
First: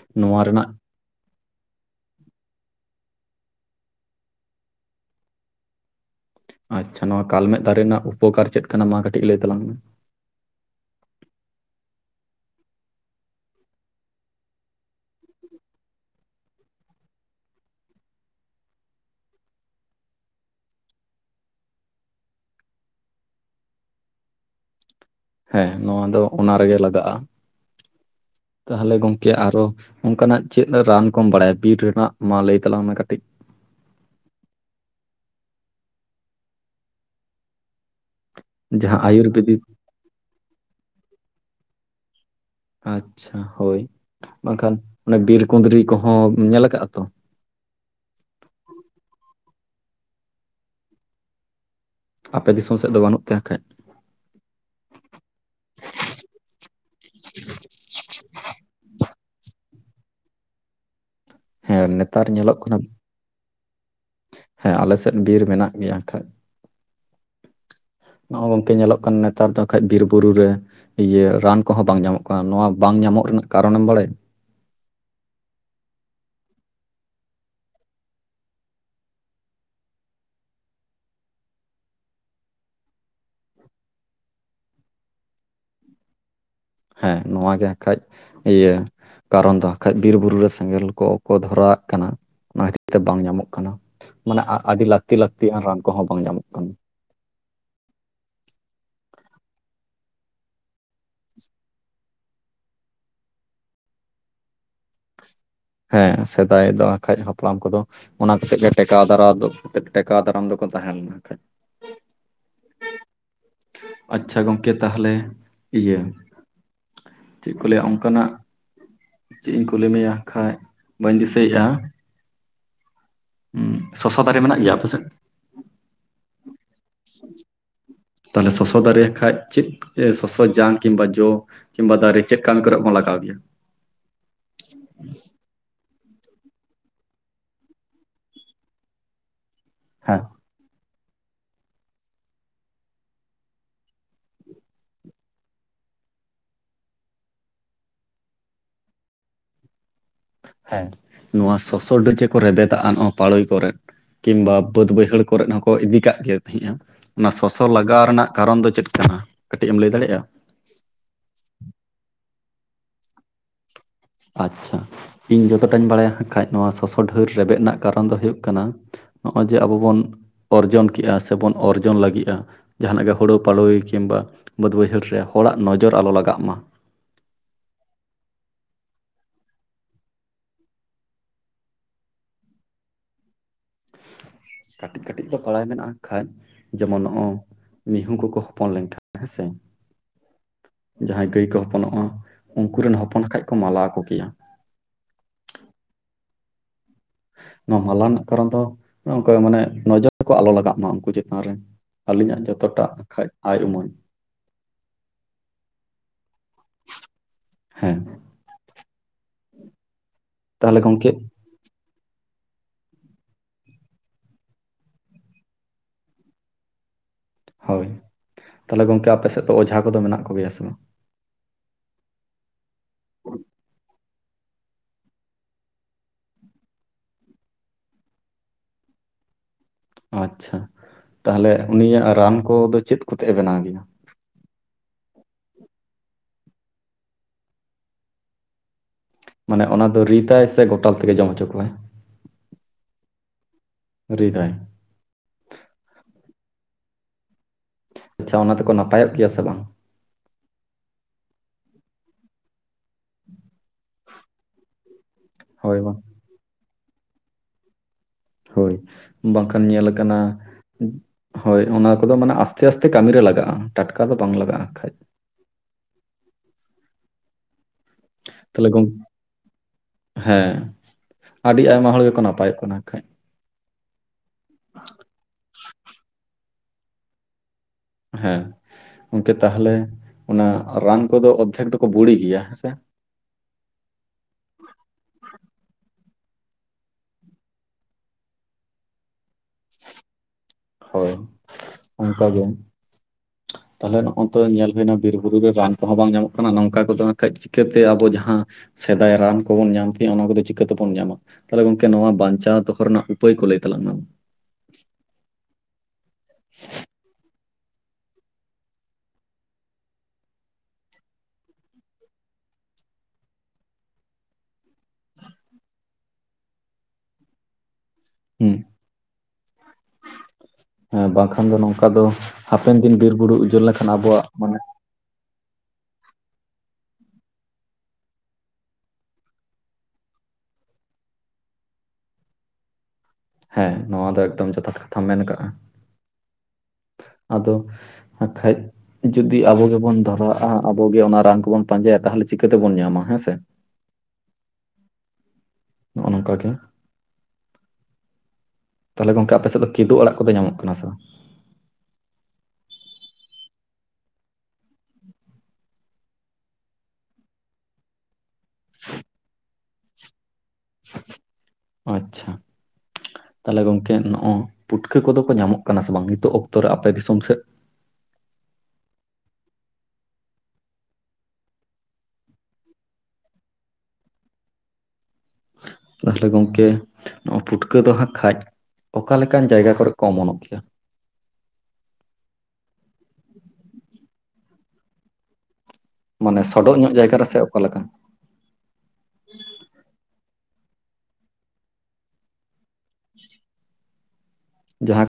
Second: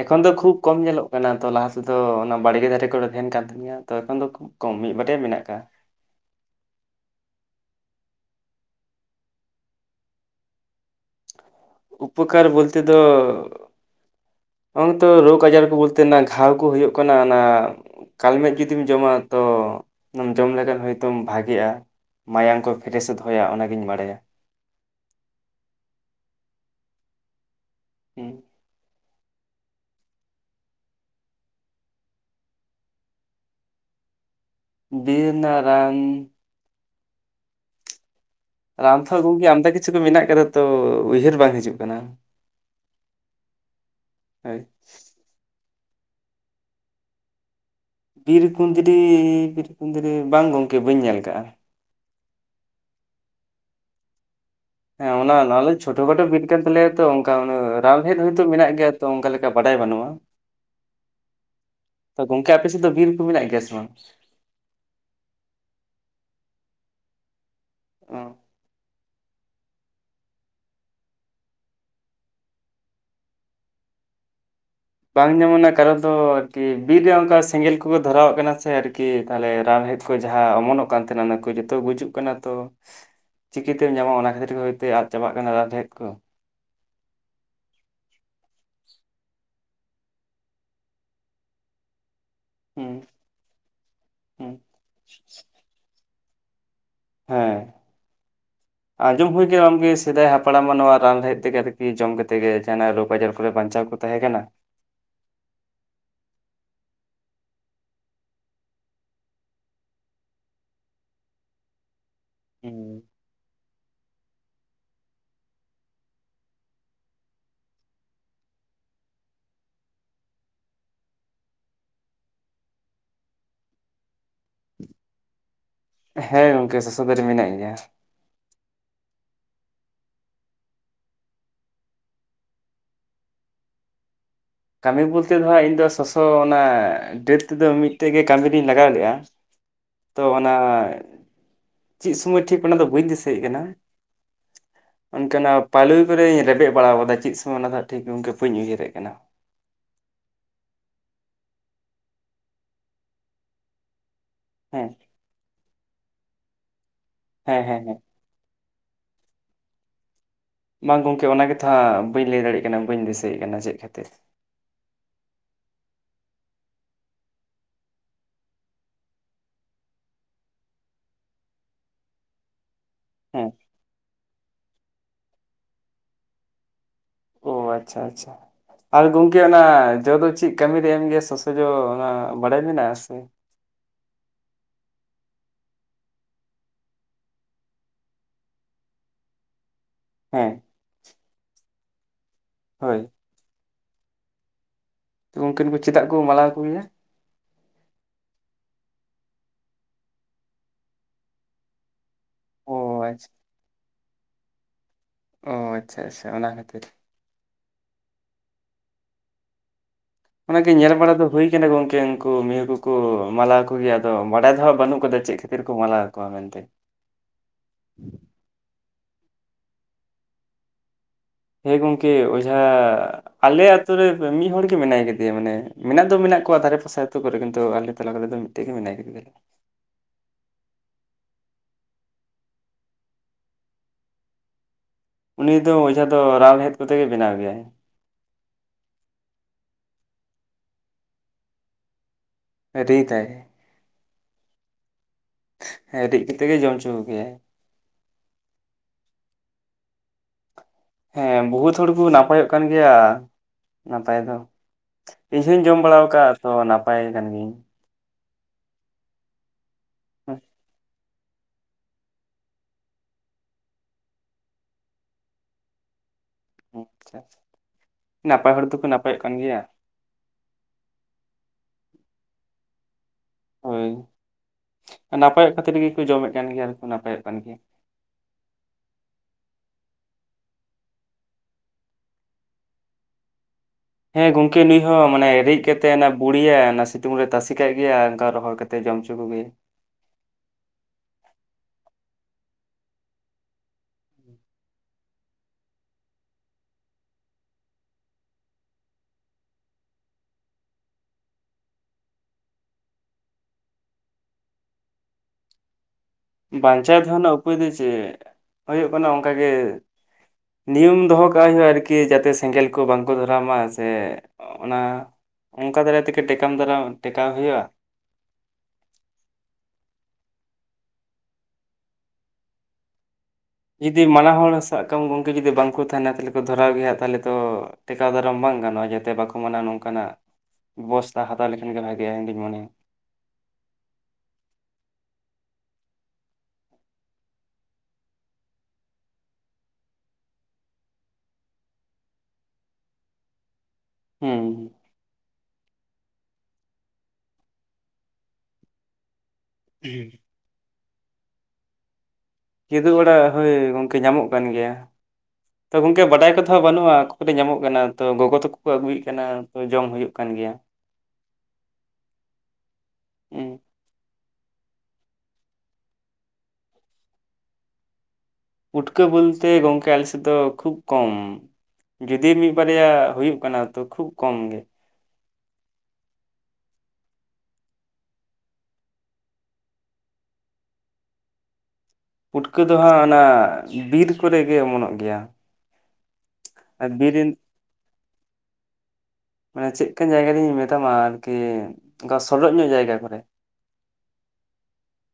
ᱮᱠᱷᱚᱱ ᱫᱚ ᱱᱚᱣᱟ ᱠᱷᱩᱵ ᱨᱮᱱᱟᱜ ᱠᱚᱢ ᱧᱮᱞᱚᱜ ᱠᱟᱱᱟ ᱠᱟᱱᱟ ᱛᱚ ᱞᱟᱦᱟ ᱛᱮᱫᱚ ᱚᱱᱟ ᱵᱟᱲᱜᱮ ᱫᱷᱟᱨᱮ ᱠᱚ ᱛᱟᱦᱮᱱ ᱠᱟᱱ ᱛᱤᱧᱟᱹ ᱛᱚ ᱮᱠᱷᱚᱱ ᱫᱚ ᱠᱷᱩᱵ ᱠᱚᱢ ᱢᱤᱫ ᱵᱟᱨᱭᱟ ᱢᱮᱱᱟᱜ ᱟᱠᱟᱜᱼᱟ ᱟᱪ ᱪᱷᱟ ᱱᱚᱣᱟ ᱠᱟᱞᱢᱮᱫ ᱫᱟᱨᱮ ᱨᱮᱱᱟᱜ ᱩᱯᱚᱠᱟᱨ ᱪᱮᱫ ᱠᱟᱱᱟ ᱢᱟ ᱠᱟᱹᱴᱤᱡ ᱞᱟᱹᱭ ᱛᱟᱞᱟᱝ ᱢᱮ ᱩᱯᱠᱟᱨ ᱵᱚᱞᱛᱮ ᱫᱚ ᱵᱟᱝ ᱛᱚ ᱨᱚᱜᱽ ᱟᱡᱟᱨ ᱠᱚ ᱵᱚᱞᱛᱮ ᱚᱱᱟ ᱜᱷᱟᱣ ᱠᱚ ᱦᱩᱭᱩᱜ ᱠᱟᱱᱟ ᱚᱱᱟ ᱠᱟᱞᱢᱮᱜ ᱡᱩᱫᱤᱢ ᱡᱚᱢᱟ ᱛᱚ ᱚᱱᱟ ᱡᱚᱢ ᱞᱮᱠᱷᱟᱱ ᱦᱚᱚᱭᱛᱢ ᱵᱷᱟᱜᱮᱜᱼᱟ ᱢᱟᱭᱟᱝ ᱠᱚ ᱯᱷᱮᱨᱮᱥ ᱫᱚᱦᱚᱭᱟ ᱚᱱᱟᱜᱤᱧ ᱵᱟᱰᱟᱭᱟ ᱦᱮᱸ ᱱᱚᱣᱟ ᱫᱚ ᱚᱱᱟ ᱨᱮᱜᱮ ᱞᱟᱜᱟᱣᱜᱼᱟ ᱦᱩᱸ, ᱛᱟᱦᱚᱞᱮ ᱜᱚᱝᱠᱮ ᱪᱮᱫ ᱟᱨᱚ ᱦᱚ, ᱚᱱᱠᱟᱱᱟᱜ ᱪᱮᱫ ᱨᱟᱱ ᱠᱚᱢ ᱵᱟᱰᱟᱭᱟ, ᱵᱤᱨ ᱨᱮᱱᱟᱜ ᱢᱟ ᱞᱟᱹᱭ ᱛᱟᱞᱟᱝ ᱢᱮ ᱠᱟᱹᱴᱤᱡ᱾ ᱵᱤᱨ ᱱᱟ ᱨᱟᱱ ᱡᱟᱦᱟᱸ ᱟᱱᱛᱷᱟᱞ ᱜᱚᱝᱠᱮ ᱟᱭᱩᱨᱵᱮᱫᱤᱠ ᱟᱱᱠᱟ ᱠᱤᱪᱷᱩ ᱯᱮ ᱢᱮᱛᱟᱜ ᱠᱟᱱᱟ ᱛᱚ ᱩᱭᱦᱟᱹᱨ ᱵᱟᱝ ᱦᱤᱡᱩᱜ ᱠᱟᱱᱟ᱾ ᱟᱪᱪᱷᱟ ᱦᱳᱭ ᱦᱳᱭ ᱵᱟᱝᱠᱷᱟᱱ ᱚᱱᱮ ᱵᱤᱨ ᱠᱩᱸᱫᱽᱨᱤ ᱠᱚᱦᱚᱸ ᱧᱮᱞᱟ ᱟᱠᱟᱜᱼᱟ ᱛᱚ᱾ ᱵᱤᱨ ᱠᱩᱸᱫᱽᱨᱤ, ᱵᱤᱨ ᱠᱩᱸᱫᱽᱨᱤ ᱵᱟᱝ ᱜᱚᱝᱠᱮ ᱵᱟᱹᱧ ᱧᱮᱞ ᱟᱠᱟᱟᱜᱼᱟ? ᱟᱯᱮ ᱫᱤᱥᱚᱢ ᱥᱮᱫ ᱫᱚ ᱵᱟᱹᱱᱩᱜ ᱛᱮ ᱮᱱᱠᱷᱟᱡ? ᱦᱮᱸ ᱚᱱᱟ᱾ ᱚᱱᱟ ᱫᱚ ᱪᱷᱚᱴᱚ ᱠᱷᱟᱴᱚ ᱵᱤᱴ ᱠᱟᱱ ᱛᱟᱞᱮᱭᱟ ᱛᱚ᱾ ᱚᱱᱠᱟ ᱚᱱᱟ ᱨᱟᱱᱦᱮᱫ ᱦᱳᱭᱛᱳ ᱢᱮᱱᱟᱜ ᱜᱮᱭᱟ᱾ ᱛᱚ ᱚᱱᱠᱟ ᱞᱮᱠᱟ ᱵᱟᱰᱟᱭ ᱵᱟᱹᱱᱩᱜᱼᱟ᱾ ᱦᱮᱸ ᱛᱚ ᱱᱮᱛᱟᱨ ᱜᱚᱝᱠᱮ ᱧᱮᱞᱚᱜ ᱟᱯᱮ ᱠᱟᱱᱟ ᱥᱮᱫ ᱫᱚ ᱵᱤᱨ ᱠᱚ ᱢᱮᱱᱟᱜ ᱜᱮᱭᱟ ᱥᱮ ᱵᱟᱝ? ᱦᱮᱸ ᱟᱞᱮᱥᱮᱫ ᱵᱤᱨ ᱢᱮᱱᱟᱜ ᱜᱮᱭᱟ᱾ ᱠᱷᱟᱡ ᱚ ᱱᱚᱜᱼᱚᱭ ᱜᱚᱝᱠᱮ ᱧᱮᱞᱚᱜ ᱠᱟᱱ ᱱᱮᱛᱟᱨ ᱫᱚ ᱠᱷᱟᱡ ᱵᱤᱨ ᱵᱩᱨᱩ ᱨᱮ ᱤᱭᱟᱹ ᱨᱟᱱ ᱠᱚᱦᱚᱸ ᱵᱟᱝ ᱧᱟᱢᱚᱜ ᱠᱟᱱᱟ ᱱᱚᱣᱟ ᱵᱟᱝ ᱧᱟᱢᱚᱜ ᱨᱮᱱᱟᱜ ᱠᱟᱨᱚᱱᱢ ᱵᱟᱰᱟᱭᱟ ᱵᱟᱝ ᱧᱟᱢᱚᱜᱱᱟ ᱠᱟᱨᱚᱱ ᱫᱚ ᱟᱨᱠᱤ ᱵᱤᱨ ᱨᱮ ᱚᱱᱠᱟ ᱥᱮᱸᱜᱮᱞ ᱠᱚᱠᱚ ᱫᱷᱚᱨᱟᱣᱟᱜ ᱠᱟᱱᱟ ᱥᱮ ᱟᱨᱠᱤ ᱛᱟᱦᱚᱞᱮ ᱨᱟᱱᱦᱚ ᱠᱚ ᱡᱟᱦᱟᱸ ᱚᱢᱚᱱᱚᱜ ᱠᱟᱱ ᱛᱟᱦᱮᱱᱟ ᱚᱱᱟ ᱠᱚ ᱡᱚᱛᱚ ᱜᱩᱡᱩᱜ ᱠᱟᱱᱟ ᱛᱚ ᱪᱤᱠᱟᱹᱛᱮᱢ ᱧᱟᱢᱟ ᱚᱱᱟ ᱠᱷᱟᱹᱛᱤᱨ ᱜᱮ ᱦᱚᱭ ᱟᱫ ᱪᱟᱵᱟᱜ ᱠᱟᱱᱟ ᱨᱟᱱ ᱴᱷᱮᱫ ᱠᱚ ᱦᱮᱸ ᱱᱚᱣᱟ ᱜᱮ ᱠᱷᱟᱡ ᱤᱭᱟᱹ ᱠᱟᱨᱚᱱ ᱫᱚ ᱵᱟᱠᱷᱟᱡ ᱵᱤᱨᱼᱵᱩᱨᱩ ᱨᱮ ᱥᱮᱸᱜᱮᱞ ᱠᱚᱠᱚ ᱫᱷᱚᱨᱟᱣᱟᱜ ᱠᱟᱱᱟ᱾ ᱚᱱᱟ ᱦᱚᱛᱤᱨ ᱦᱩᱸ ᱛᱮ ᱵᱟᱝ ᱧᱟᱢᱚᱜ ᱠᱟᱱᱟ᱾ ᱢᱟᱱᱮ ᱦᱩᱸ ᱟᱹᱰᱤ ᱞᱟᱹᱠᱛᱤ ᱞᱟᱹᱠᱛᱤᱭᱟᱱ ᱨᱟᱱ ᱠᱚᱦᱚᱸ ᱵᱟᱝ ᱧᱟᱢᱚᱜ ᱠᱟᱱᱟ᱾ ᱦᱮᱸ᱾ *inaudible* ᱟᱸᱡᱚᱢ ᱦᱩᱭ ᱜᱮᱭᱟᱢ ᱟᱢᱜᱮ, ᱥᱮᱫᱟᱭ ᱦᱟᱯᱲᱟᱢᱣᱟᱜ ᱱᱚᱣᱟ ᱨᱟᱱ ᱨᱮᱦᱮᱫ ᱛᱮᱜᱮ ᱟᱨᱠᱤ ᱡᱚᱢ ᱠᱟᱛᱮ ᱜᱮ ᱡᱟᱦᱱᱟᱜ ᱨᱳᱜᱽ ᱟᱡᱟᱨ ᱠᱚᱨᱮ ᱵᱟᱧᱪᱟᱣ ᱠᱚ ᱛᱟᱦᱮᱸ ᱠᱟᱱᱟ᱾ ᱦᱮᱸ ᱥᱮᱫᱟᱭ ᱫᱚ ᱟᱠᱷᱟᱡ ᱦᱟᱯᱲᱟᱢ ᱠᱚᱫᱚ ᱚᱱᱟ ᱠᱚᱛᱮ ᱜᱮ ᱴᱮᱠᱟᱣ ᱫᱟᱨᱟᱣ ᱫᱚ ᱴᱮᱠ ᱴᱮᱠᱟ ᱫᱟᱨᱟᱢ ᱫᱚᱠᱚ ᱛᱟᱦᱮᱸ ᱠᱷᱟᱡ᱾ ᱦᱩᱸ᱾ ᱟᱪᱪᱷᱟ ᱜᱚᱝᱠᱮ ᱛᱟᱦᱞᱮ ᱤᱭᱟᱹ, ᱪᱮᱫ ᱠᱚ ᱞᱟᱹᱭᱟ ᱚᱱᱠᱟᱱᱟᱜ ᱪᱮᱫ ᱤᱧ ᱠᱩᱞᱤ ᱢᱮᱭᱟ ᱠᱷᱟᱡ ᱵᱟᱹᱧ ᱫᱤᱥᱟᱹᱭᱮᱫᱼᱟ᱾ ᱩᱸ ᱥᱚᱥᱚ ᱫᱟᱨᱮ ᱢᱮᱱᱟᱜ ᱜᱮᱭᱟ ᱟᱯᱮ ᱥᱮᱫ? ᱦᱮᱸ ᱜᱚᱝᱠᱮ ᱥᱚᱥᱚ ᱫᱟᱨᱮ ᱢᱮᱱᱟᱜ ᱜᱮᱭᱟ᱾ ᱛᱟᱦᱞᱮ ᱥᱚᱥᱚ ᱫᱟᱨᱮ ᱠᱷᱟᱱᱡ ᱪᱮᱫ? ᱮ ᱥᱚᱥᱚ ᱡᱟᱝ ᱠᱤ ᱵᱟᱝ ᱡᱚ? ᱠᱤᱢᱵᱟ ᱫᱟᱨᱮ ᱪᱮᱫ ᱠᱟᱹᱢᱤ ᱠᱚᱨᱮ ᱵᱚᱱ ᱞᱟᱜᱟᱣ ᱜᱮᱭᱟ? ᱠᱟᱹᱢᱤ ᱵᱚᱞᱛᱮ ᱫᱚ ᱦᱟᱸᱜ ᱤᱧ ᱫᱚ ᱥᱚᱥᱚ ᱚᱱᱟ ᱰᱟᱹᱨ ᱛᱮᱫᱚ ᱢᱤᱫᱴᱮᱡ ᱜᱮ ᱠᱟᱹᱢ ᱨᱤᱧ ᱞᱟᱜᱟᱣ ᱞᱮᱫᱼᱟ᱾ ᱦᱮᱸ ᱛᱚ ᱚᱱᱟ, ᱪᱮᱫ ᱥᱚᱢᱚᱭ ᱴᱷᱤᱠ ᱚᱱᱟ ᱫᱚ ᱵᱟᱹᱧ ᱫᱤᱥᱟᱹᱭᱮᱫ ᱠᱟᱱᱟ᱾ ᱚᱱᱠᱟᱱᱟᱜ ᱯᱟᱞᱩᱭ ᱠᱚᱨᱮᱧ ᱨᱮᱵᱮᱫ ᱵᱟᱲᱟᱣ ᱠᱟᱫᱟ ᱪᱮᱫ ᱥᱚᱢᱚᱭ ᱚᱱᱟ ᱫᱚ ᱦᱟᱸᱜ ᱴᱷᱤᱠ ᱚᱱᱠᱟ ᱵᱟᱹᱧ ᱩᱭᱦᱟᱹᱨᱮᱫ ᱠᱟᱱᱟ᱾ ᱦᱮᱸ ᱱᱚᱣᱟ ᱥᱚᱥᱚ ᱰᱟᱹᱨ ᱪᱮᱫ ᱠᱚ ᱨᱮᱵᱮᱫᱼᱟ ᱱᱚᱶᱟ ᱯᱟᱲᱳᱭ ᱠᱚᱨᱮ᱾ ᱠᱤᱢᱵᱟ ᱦᱮᱸ ᱵᱟᱹᱫᱽ ᱵᱟᱹᱭᱦᱟᱹᱲ ᱠᱚᱨᱮᱱ ᱦᱚᱸᱠᱚ ᱤᱫᱤ ᱠᱟᱜ ᱜᱮᱭᱟ *unintelligible* ᱚᱱᱟ ᱦᱮᱸ ᱥᱚᱥᱚ ᱦᱮᱸ ᱦᱮᱸ ᱞᱟᱜᱟᱣ ᱨᱮᱱᱟᱜ ᱠᱟᱨᱚᱱ ᱫᱚ ᱪᱮᱫ ᱠᱟᱱᱟ? ᱠᱟᱹᱴᱤᱡ ᱮᱢ ᱞᱟᱹᱭ ᱫᱟᱲᱮᱭᱟᱜᱼᱟ? ᱵᱟᱝ ᱜᱚᱝᱠᱮ ᱚᱱᱟᱱᱟᱜᱮ ᱛᱚ ᱦᱟᱸᱜ, ᱵᱟᱹᱧ ᱞᱟᱹᱭ ᱫᱟᱲᱮᱭᱟᱜ ᱠᱟᱱᱟ᱾ ᱵᱟᱹᱧ ᱫᱤᱥᱟᱹᱭᱮᱫ ᱠᱟᱱᱟ ᱪᱮᱫ ᱠᱷᱟᱹᱛᱤᱨ᱾ ᱟᱪᱪᱷᱟ ᱤᱧ ᱡᱚᱛᱚᱴᱟᱧ ᱵᱟᱲᱟᱭᱟ ᱠᱷᱟᱡ ᱱᱚᱣᱟ ᱥᱚᱥᱚ ᱰᱷᱟᱹᱨ ᱨᱮᱵᱮᱫ ᱨᱮᱱᱟᱜ ᱠᱟᱨᱚᱱ ᱫᱚ ᱦᱩᱭᱩᱜ ᱠᱟᱱᱟ ᱱᱚᱜᱼᱚᱭ ᱡᱮ ᱟᱵᱚ ᱵᱚᱱ ᱚᱨᱡᱚᱱ ᱠᱮᱜᱼᱟ ᱥᱮᱵᱚᱱ ᱚᱨᱡᱚᱱ ᱞᱟᱹᱜᱤᱫᱼᱟ᱾ ᱡᱟᱦᱟᱱᱟᱜ ᱜᱮ ᱦᱳᱲᱳ ᱦᱮᱸ ᱯᱟᱲᱚᱭ, ᱠᱤᱢᱵᱟ ᱵᱟᱹᱫᱽ ᱵᱟᱹᱭᱦᱟᱹᱲ ᱨᱮ ᱦᱚᱲᱟᱜ ᱱᱚᱡᱚᱨ ᱟᱞᱚ ᱞᱟᱜᱟᱜ ᱢᱟ᱾ ᱚ ᱟᱪᱷᱟ ᱟᱪᱷᱟ᱾ ᱟᱨ ᱜᱚᱝᱠᱮ ᱚᱱᱟ ᱡᱚ ᱫᱚ ᱪᱮᱫ ᱠᱟᱹᱢᱤ ᱨᱮ ᱮᱢ ᱜᱮᱭᱟ ᱥᱚᱥᱚ ᱡᱚ, ᱚᱱᱟ ᱵᱟᱲᱟᱭ ᱢᱮᱱᱟᱜ ᱥᱮ? ᱠᱟᱹᱴᱤᱡ ᱠᱟᱹᱴᱤᱡ ᱫᱚ ᱵᱟᱲᱟᱭ ᱢᱮᱱᱟᱜᱼᱟ ᱠᱷᱟᱱᱡ, ᱡᱮᱢᱚᱱ ᱱᱚᱜ-ᱚ ᱢᱤᱦᱩ ᱠᱚᱠᱚ ᱦᱚᱯᱚᱱ ᱞᱮᱱᱠᱷᱟᱱ ᱦᱮᱸᱥᱮ᱾ ᱦᱮᱸ᱾ ᱡᱟᱦᱟᱸᱭ ᱜᱟᱹᱭ ᱠᱚ ᱦᱚᱯᱚᱱᱚᱜᱼᱟ ᱩᱱᱠᱩ ᱨᱤᱱ ᱦᱳᱭ ᱦᱚᱯᱚᱱ ᱠᱷᱟᱡ ᱠᱚ ᱢᱟᱞᱟ ᱟᱠᱚ ᱜᱮᱭᱟ᱾ ᱜᱚᱝᱠᱮ ᱩᱱᱠᱩ ᱪᱮᱫᱟᱜ ᱠᱚ ᱢᱟᱞᱟ ᱟᱠᱚ ᱜᱮᱭᱟ᱾ ᱱᱚᱣᱟ ᱢᱟᱞᱟ ᱨᱮᱱᱟᱜ ᱠᱟᱨᱚᱱ ᱫᱚ ᱱᱚᱜ-ᱚ ᱱᱚᱝᱠᱟ ᱢᱟᱱᱮ ᱱᱚᱡᱚᱨ ᱠᱚ ᱟᱞᱚ ᱞᱟᱜᱟᱜ ᱢᱟ ᱩᱱᱠᱩ ᱪᱮᱛᱟᱱ ᱨᱮ᱾ ᱟᱹᱞᱤᱧᱟᱜ ᱚ ᱡᱚᱛᱚᱴᱟᱜ ᱠᱷᱟᱡ ᱟᱪᱪᱷᱟ ᱟᱭ ᱩᱢᱟᱹᱱ᱾ ᱚᱻ ᱟᱪᱪᱷᱟ ᱟᱪᱪᱷᱟ ᱚᱱᱟ ᱠᱷᱟᱹᱛᱤᱨ᱾ ᱦᱮᱸ᱾ ᱚᱱᱟ ᱠᱟᱹᱡ ᱛᱟᱦᱚᱞᱮ ᱧᱮᱞ ᱜᱚᱢᱠᱮ ᱵᱟᱲᱟ ᱫᱚ ᱦᱩᱭ ᱟᱠᱟᱱᱟ ᱜᱚᱝᱠᱮ ᱩᱱ ᱳ ᱱᱤᱭᱟᱹ ᱠᱚᱠᱚ ᱢᱟᱞᱟ ᱟᱠᱚ ᱜᱮᱭᱟ ᱟᱫᱚ ᱵᱟᱰᱟᱭ ᱫᱚᱦᱚᱸ ᱵᱟᱹᱱᱩᱜ ᱟᱠᱟᱫᱟ ᱪᱮᱫ ᱠᱷᱟᱹᱛᱤᱨ ᱠᱚ ᱢᱟᱞᱟᱣᱠᱚᱣᱟ ᱢᱮᱱᱛᱮ ᱦᱳᱭ ᱛᱟᱦᱚᱞᱮ ᱜᱚᱝᱠᱮ ᱟᱯᱮ ᱥᱮᱫ ᱫᱚ ᱚᱡᱷᱟ ᱠᱚᱫᱚ ᱢᱮᱱᱟᱜ ᱠᱚᱜᱮᱭᱟ ᱥᱮ ᱵᱟᱝ ᱦᱮᱸ ᱜᱚᱝᱠᱮ ᱚᱡᱷᱟ ᱟᱞᱮ ᱟᱛᱳ ᱨᱮ ᱢᱤᱫ ᱦᱚᱲᱜ ᱜᱮ ᱢᱮᱱᱟᱭ ᱟᱠᱟᱫᱮᱭᱟ ᱢᱟᱱᱮ ᱢᱤᱫ ᱦᱚᱲ ᱢᱤᱫ ᱦᱚ ᱜᱮ ᱢᱮᱱᱟᱭ ᱠᱟᱫᱮᱭᱟ ᱢᱟᱱᱮ ᱢᱮᱱᱟᱜ ᱫᱚ ᱢᱮᱱᱟᱜ ᱠᱚᱣᱟ ᱫᱷᱟᱨᱮ ᱯᱟᱥᱮ ᱟᱹᱛᱩ ᱠᱚᱨᱮ ᱠᱤᱱᱛᱩ ᱟᱞᱮ ᱛᱟᱞᱟ ᱠᱚᱨᱮ ᱫᱚ ᱢᱤᱫᱴᱮᱡ ᱜᱮ ᱢᱮᱱᱟᱭᱟ *inaudible* ᱚᱟᱪᱪᱷᱟ ᱛᱟᱦᱚᱞᱮ ᱩᱱᱤᱭᱟᱜ ᱨᱟᱱ ᱠᱚᱫᱚ ᱪᱮᱫ ᱠᱚᱛᱮᱫ ᱮ ᱵᱮᱱᱟᱣ ᱜᱮᱭᱟ ᱩᱱᱤ ᱫᱚ ᱚᱡᱷᱟ ᱫᱚ ᱨᱟᱱ ᱨᱮᱦᱮᱫ ᱠᱚᱛᱮ ᱜᱮ ᱵᱮᱱᱟᱣ ᱜᱮᱭᱟᱭ ᱢᱟᱱᱮ ᱚᱱᱟ ᱫᱚ ᱨᱤᱫᱟᱭ ᱥᱮ ᱜᱚᱴᱟᱞ ᱛᱮᱜᱮ ᱡᱚᱢ ᱦᱚᱪᱚ ᱠᱚᱣᱟᱭ? ᱨᱤᱫᱟᱭ᱾ ᱨᱤᱫᱟᱭ᱾ ᱦᱮᱸ ᱨᱤᱫ ᱠᱟᱛᱮᱜ ᱜᱮ ᱡᱚᱢ ᱦᱚᱪᱚ ᱠᱚᱜᱮᱟᱭ᱾ ᱟᱪᱪᱷᱟ ᱚᱱᱟ ᱛᱮᱠᱚ ᱱᱟᱯᱟᱭᱚᱜ ᱜᱮᱭᱟ ᱥᱮ ᱵᱟᱝ? ᱦᱮᱸ ᱵᱚᱦᱩᱛ ᱦᱚᱲ ᱠᱚ ᱱᱟᱯᱟᱭᱚᱜ ᱠᱟᱱ ᱜᱮᱭᱟ᱾ ᱱᱟᱯᱟᱭ ᱫᱚ᱾ ᱤᱧ ᱦᱚᱧ ᱡᱚᱢ ᱦᱳᱭ ᱢᱟ ᱵᱟᱲᱟᱣ ᱟᱠᱟᱫᱼᱟ ᱛᱚ ᱱᱟᱯᱟᱭ ᱟᱠᱟᱱ ᱜᱤᱭᱟᱹᱧ᱾ ᱦᱳᱭ ᱵᱟᱝᱠᱷᱟᱱ ᱧᱮᱞ ᱠᱟᱱᱟ ᱦᱳᱭ ᱚᱱᱟ ᱠᱚᱫᱚ ᱢᱟᱱᱮ ᱟᱥᱛᱮ ᱟᱥᱛᱮ ᱠᱟᱹᱢᱤ ᱨᱮ ᱞᱟᱜᱟᱜ-ᱟ ᱴᱟᱴᱠᱟ ᱫᱚ ᱵᱟᱝ ᱞᱟᱜᱟᱜ-ᱟ ᱦᱟᱸᱜᱠᱷᱟᱡ ᱟᱪᱪᱷᱟ ᱱᱟᱯᱟᱭ ᱦᱚᱲ ᱛᱟᱦᱚᱞᱮ ᱫᱚᱠᱚ ᱜᱚᱝ ᱱᱟᱯᱟᱭᱚᱜ ᱠᱟᱱ ᱜᱮᱭᱟ ᱦᱮᱸ ᱟᱹᱰᱤ ᱟᱭᱢᱟ ᱦᱚᱲ ᱜᱮᱠᱚ ᱱᱟᱯᱟᱭᱚᱜ ᱠᱟᱱᱟ ᱦᱟᱸᱜᱠᱷᱟᱡ ᱦᱳᱭ ᱱᱟᱯᱟᱭᱚᱜ ᱠᱷᱟᱹᱛᱤᱨ ᱜᱮ ᱠᱚ ᱡᱚᱢᱮᱫ ᱠᱟᱱ ᱜᱮᱭᱟ ᱟᱨ ᱠᱚ ᱱᱟᱯᱟᱭᱚᱜ ᱠᱟᱱ ᱜᱮᱭᱟ ᱦᱮᱸ ᱜᱚᱝᱠᱮ ᱛᱟᱦᱚᱞᱮ ᱚᱱᱟ ᱨᱟᱱ ᱠᱚᱫᱚ ᱚᱨᱫᱷᱮᱠ ᱫᱚᱠᱚ ᱵᱩᱲᱤ ᱜᱮᱭᱟ ᱦᱮᱸᱥᱮ ᱦᱮᱸ ᱜᱚᱝᱠᱮ ᱱᱩᱭ ᱦᱚᱸ ᱢᱟᱱᱮ ᱨᱤᱫ ᱠᱟᱛᱮ ᱚᱱᱟ ᱵᱩᱲᱤᱭᱟ ᱚᱱᱟ ᱥᱤᱛᱩᱝ ᱨᱮᱭ ᱛᱟᱥᱮ ᱠᱟᱜ ᱜᱮᱭᱟ ᱟᱨ ᱚᱱᱠᱟ ᱨᱚᱦᱚᱲ ᱠᱟᱛᱮ ᱡᱚᱢ ᱦᱚᱪᱚ ᱠᱚᱜᱮ ᱦᱳᱭ ᱚᱱᱠᱟᱜᱮ ᱛᱟᱦᱚᱞᱮ ᱱᱚᱜ-ᱚᱭ ᱛᱚ ᱧᱮᱞ ᱦᱩᱭᱱᱟ ᱵᱤᱨ ᱵᱩᱨᱩ ᱨᱮ ᱨᱟᱱ ᱠᱚᱦᱚᱸ ᱵᱟᱝ ᱧᱟᱢᱚᱜ ᱠᱟᱱᱟ ᱱᱚᱝᱠᱟ ᱠᱚᱫᱚ ᱦᱟᱸᱜᱠᱷᱟᱡ ᱪᱤᱠᱟᱹᱛᱮ ᱟᱵᱚ ᱡᱟᱦᱟᱸ ᱥᱮᱫᱟᱭ ᱨᱟᱱ ᱠᱚᱵᱚᱱ ᱧᱟᱢ ᱠᱮ ᱚᱱᱟ ᱠᱚᱫᱚ ᱪᱤᱠᱟᱹ ᱛᱮᱵᱚᱱ ᱧᱟᱢᱟ ᱛᱟᱦᱚᱞᱮ ᱜᱚᱝᱠᱮ ᱱᱚᱣᱟ ᱵᱟᱧᱪᱟᱣ ᱫᱚᱦᱚ ᱨᱮᱱᱟᱜ ᱩᱯᱟᱹᱭ ᱠᱚ ᱞᱟᱹᱭ ᱛᱟᱞᱟᱝ ᱢᱮ ᱵᱟᱧᱪᱟᱣ ᱫᱚᱦᱚ ᱨᱮᱱᱟᱜ ᱩᱯᱟᱹᱭ ᱫᱚ ᱪᱮᱫ ᱦᱩᱭᱩᱜ ᱠᱟᱱᱟ ᱚᱱᱠᱟᱜᱮ ᱱᱤᱭᱚᱢ ᱫᱚᱦᱚ ᱠᱟᱜ ᱦᱩᱭᱩᱜ-ᱟ ᱟᱨᱠᱤ ᱡᱟᱛᱮ ᱥᱮᱸᱜᱮᱞ ᱠᱚ ᱵᱟᱝᱠᱚ ᱫᱷᱚᱨᱟᱣ ᱢᱟ ᱥᱮ ᱚᱱᱟ ᱚᱱᱠᱟ ᱫᱟᱨᱟᱭ ᱛᱮᱜᱮ ᱴᱮᱠᱟᱢ ᱫᱟᱨᱟᱢ ᱴᱮᱠᱟᱣ ᱦᱩᱭᱩᱜ-ᱟ ᱦᱩᱸ ᱦᱮᱸ ᱵᱟᱝᱠᱷᱟᱱ ᱫᱚ ᱱᱚᱝᱠᱟ ᱫᱚ ᱦᱟᱯᱮᱱ ᱫᱤᱱ ᱵᱤᱨ ᱵᱩᱨᱩ ᱩᱡᱟᱹᱲ ᱞᱮᱠᱷᱟᱱ ᱡᱩᱫᱤ ᱟᱵᱚᱣᱟᱜ ᱢᱟᱱᱟ ᱦᱚᱲ ᱢᱟᱱᱮ ᱥᱟᱜ ᱜᱚᱝᱠᱮ ᱡᱩᱫᱤ ᱵᱟᱝᱠᱚ ᱛᱟᱦᱮᱱᱟ ᱛᱟᱦᱚᱞᱮ ᱠᱚ ᱫᱷᱚᱨᱟᱣ ᱜᱮᱭᱟ ᱦᱟᱸᱜ ᱛᱟᱦᱚᱞᱮ ᱛᱚ ᱴᱮᱠᱟᱣ ᱫᱟᱨᱟᱢ ᱵᱟᱝ ᱜᱟᱱᱚᱜ-ᱟ ᱡᱟᱛᱮ ᱵᱟᱠᱚ ᱢᱟᱱᱟ ᱱᱚᱝᱠᱟ ᱚᱱᱠᱟᱱᱟᱜ ᱵᱮᱵᱚᱥᱛᱟ ᱦᱟᱛᱟᱣ ᱞᱮᱠᱷᱟᱱ ᱜᱮ ᱵᱷᱟᱜᱤᱜ-ᱟ ᱤᱧ ᱫᱩᱧ ᱢᱚᱱᱮᱭᱟ ᱦᱮᱸ ᱱᱚᱣᱟ ᱫᱚ ᱮᱠᱫᱚᱢ ᱡᱚᱛᱷᱟᱛ ᱠᱟᱛᱷᱟᱢ ᱢᱮᱱ ᱠᱟᱜ-ᱟ ᱟᱫᱚ ᱦᱟᱸᱜᱠᱷᱟᱡ ᱡᱩᱫᱤ ᱟᱵᱚ ᱜᱮᱵᱚᱱ ᱫᱷᱚᱨᱟᱣᱟᱜ-ᱟ ᱟᱵᱚ ᱜᱮ ᱚᱱᱟ ᱨᱟᱱ ᱠᱚᱵᱚᱱ ᱯᱟᱸᱡᱟᱭᱟ ᱛᱟᱦᱚᱞᱮ ᱪᱤᱠᱟᱹ ᱛᱮᱵᱚᱱ ᱧᱟᱢᱟ ᱦᱮᱸ ᱥᱮ ᱦᱮᱸ ᱱᱚᱜ-ᱚ ᱱᱚᱝᱠᱟ ᱜᱮ ᱛᱟᱦᱚᱞᱮ ᱜᱚᱝᱠᱮ ᱟᱯᱮ ᱥᱮᱫ ᱫᱚ ᱠᱤᱫᱩᱜ ᱟᱲᱟᱜ ᱠᱚ ᱫᱚ ᱧᱟᱢᱚᱜ ᱠᱟᱱᱟ ᱥᱮ ᱵᱟᱝ ᱠᱤᱫᱟᱹᱜ ᱟᱲᱟᱜ ᱦᱳᱭ ᱜᱚᱝᱠᱮ ᱧᱟᱢᱚᱜ ᱠᱟᱱ ᱜᱮᱭᱟ ᱛᱚ ᱜᱚᱝᱠᱮ ᱵᱟᱰᱟᱭ ᱠᱚᱛᱦᱚ ᱵᱟᱹᱱᱩᱜ-ᱟ ᱚᱠᱟ ᱠᱚ ᱧᱟᱢᱚᱜ ᱠᱟᱱᱟ ᱛᱚ ᱜᱚᱜᱚ ᱛᱟᱠᱚ ᱠᱚ ᱟᱹᱜᱩᱭᱮᱫ ᱠᱟᱱᱟ ᱛᱚ ᱡᱚᱢ ᱦᱩᱭᱩᱜ ᱠᱟᱱ ᱜᱮᱭᱟ ᱟᱪᱪᱷᱟ ᱦᱩᱸ ᱛᱟᱦᱚᱞᱮ ᱜᱚᱢᱠᱮ ᱱᱚᱜ-ᱚ ᱯᱩᱴᱠᱟᱹ ᱠᱚᱫᱚ ᱠᱚ ᱧᱟᱢᱚᱜ ᱠᱟᱱᱟ ᱥᱮ ᱵᱟᱝ ᱱᱤᱛᱚᱜ ᱚᱠᱛᱚ ᱨᱮ ᱟᱯᱮ ᱫᱤᱥᱚᱢ ᱥᱮᱫ ᱯᱩᱴᱠᱟᱹ ᱵᱚᱞᱛᱮ ᱜᱚᱝᱠᱮ ᱟᱞᱮᱥᱮᱫ ᱫᱚ ᱠᱷᱩᱵ ᱠᱚᱢ ᱡᱩᱫᱤ ᱢᱤᱫ ᱵᱟᱨᱭᱟ ᱦᱩᱭᱩᱜ ᱠᱟᱱᱟ ᱛᱚ ᱠᱷᱩᱵ ᱠᱚᱢ ᱜᱮ ᱛᱟᱦᱚᱞᱮ ᱜᱚᱝᱠᱮ ᱱᱚᱜ-ᱚ ᱯᱩᱴᱠᱟᱹ ᱫᱚ ᱦᱟᱸᱜᱠᱷᱟᱡ ᱚᱠᱟ ᱞᱮᱠᱟᱱ ᱡᱟᱭᱜᱟ ᱠᱚᱨᱮᱫ ᱠᱚ ᱚᱢᱚᱱᱚᱜ ᱜᱮᱭᱟ ᱯᱩᱴᱠᱟᱹ ᱫᱚ ᱦᱟᱸᱜ ᱚᱱᱟ ᱵᱤᱨ ᱠᱚᱨᱮ ᱜᱮ ᱚᱢᱚᱱᱚᱜ ᱜᱮᱭᱟ ᱢᱟᱱᱮ ᱥᱚᱰᱚᱜ ᱧᱚᱜ ᱵᱤᱨ ᱡᱟᱭᱜᱟ ᱨᱮᱱ ᱨᱮᱥᱮ ᱚᱠᱟᱞᱮᱠᱟ ᱢᱟᱱᱮ ᱪᱮᱫ ᱞᱮᱠᱟᱱ ᱡᱟᱭᱜᱟ ᱨᱤᱧ ᱢᱮᱛᱟᱢᱟ ᱟᱨᱠᱤ ᱚᱱᱠᱟ ᱥᱚᱰᱚᱜ ᱧᱚᱜ ᱡᱟᱭᱜᱟ ᱠᱚᱨᱮ᱾ ᱡᱟᱦᱟᱸ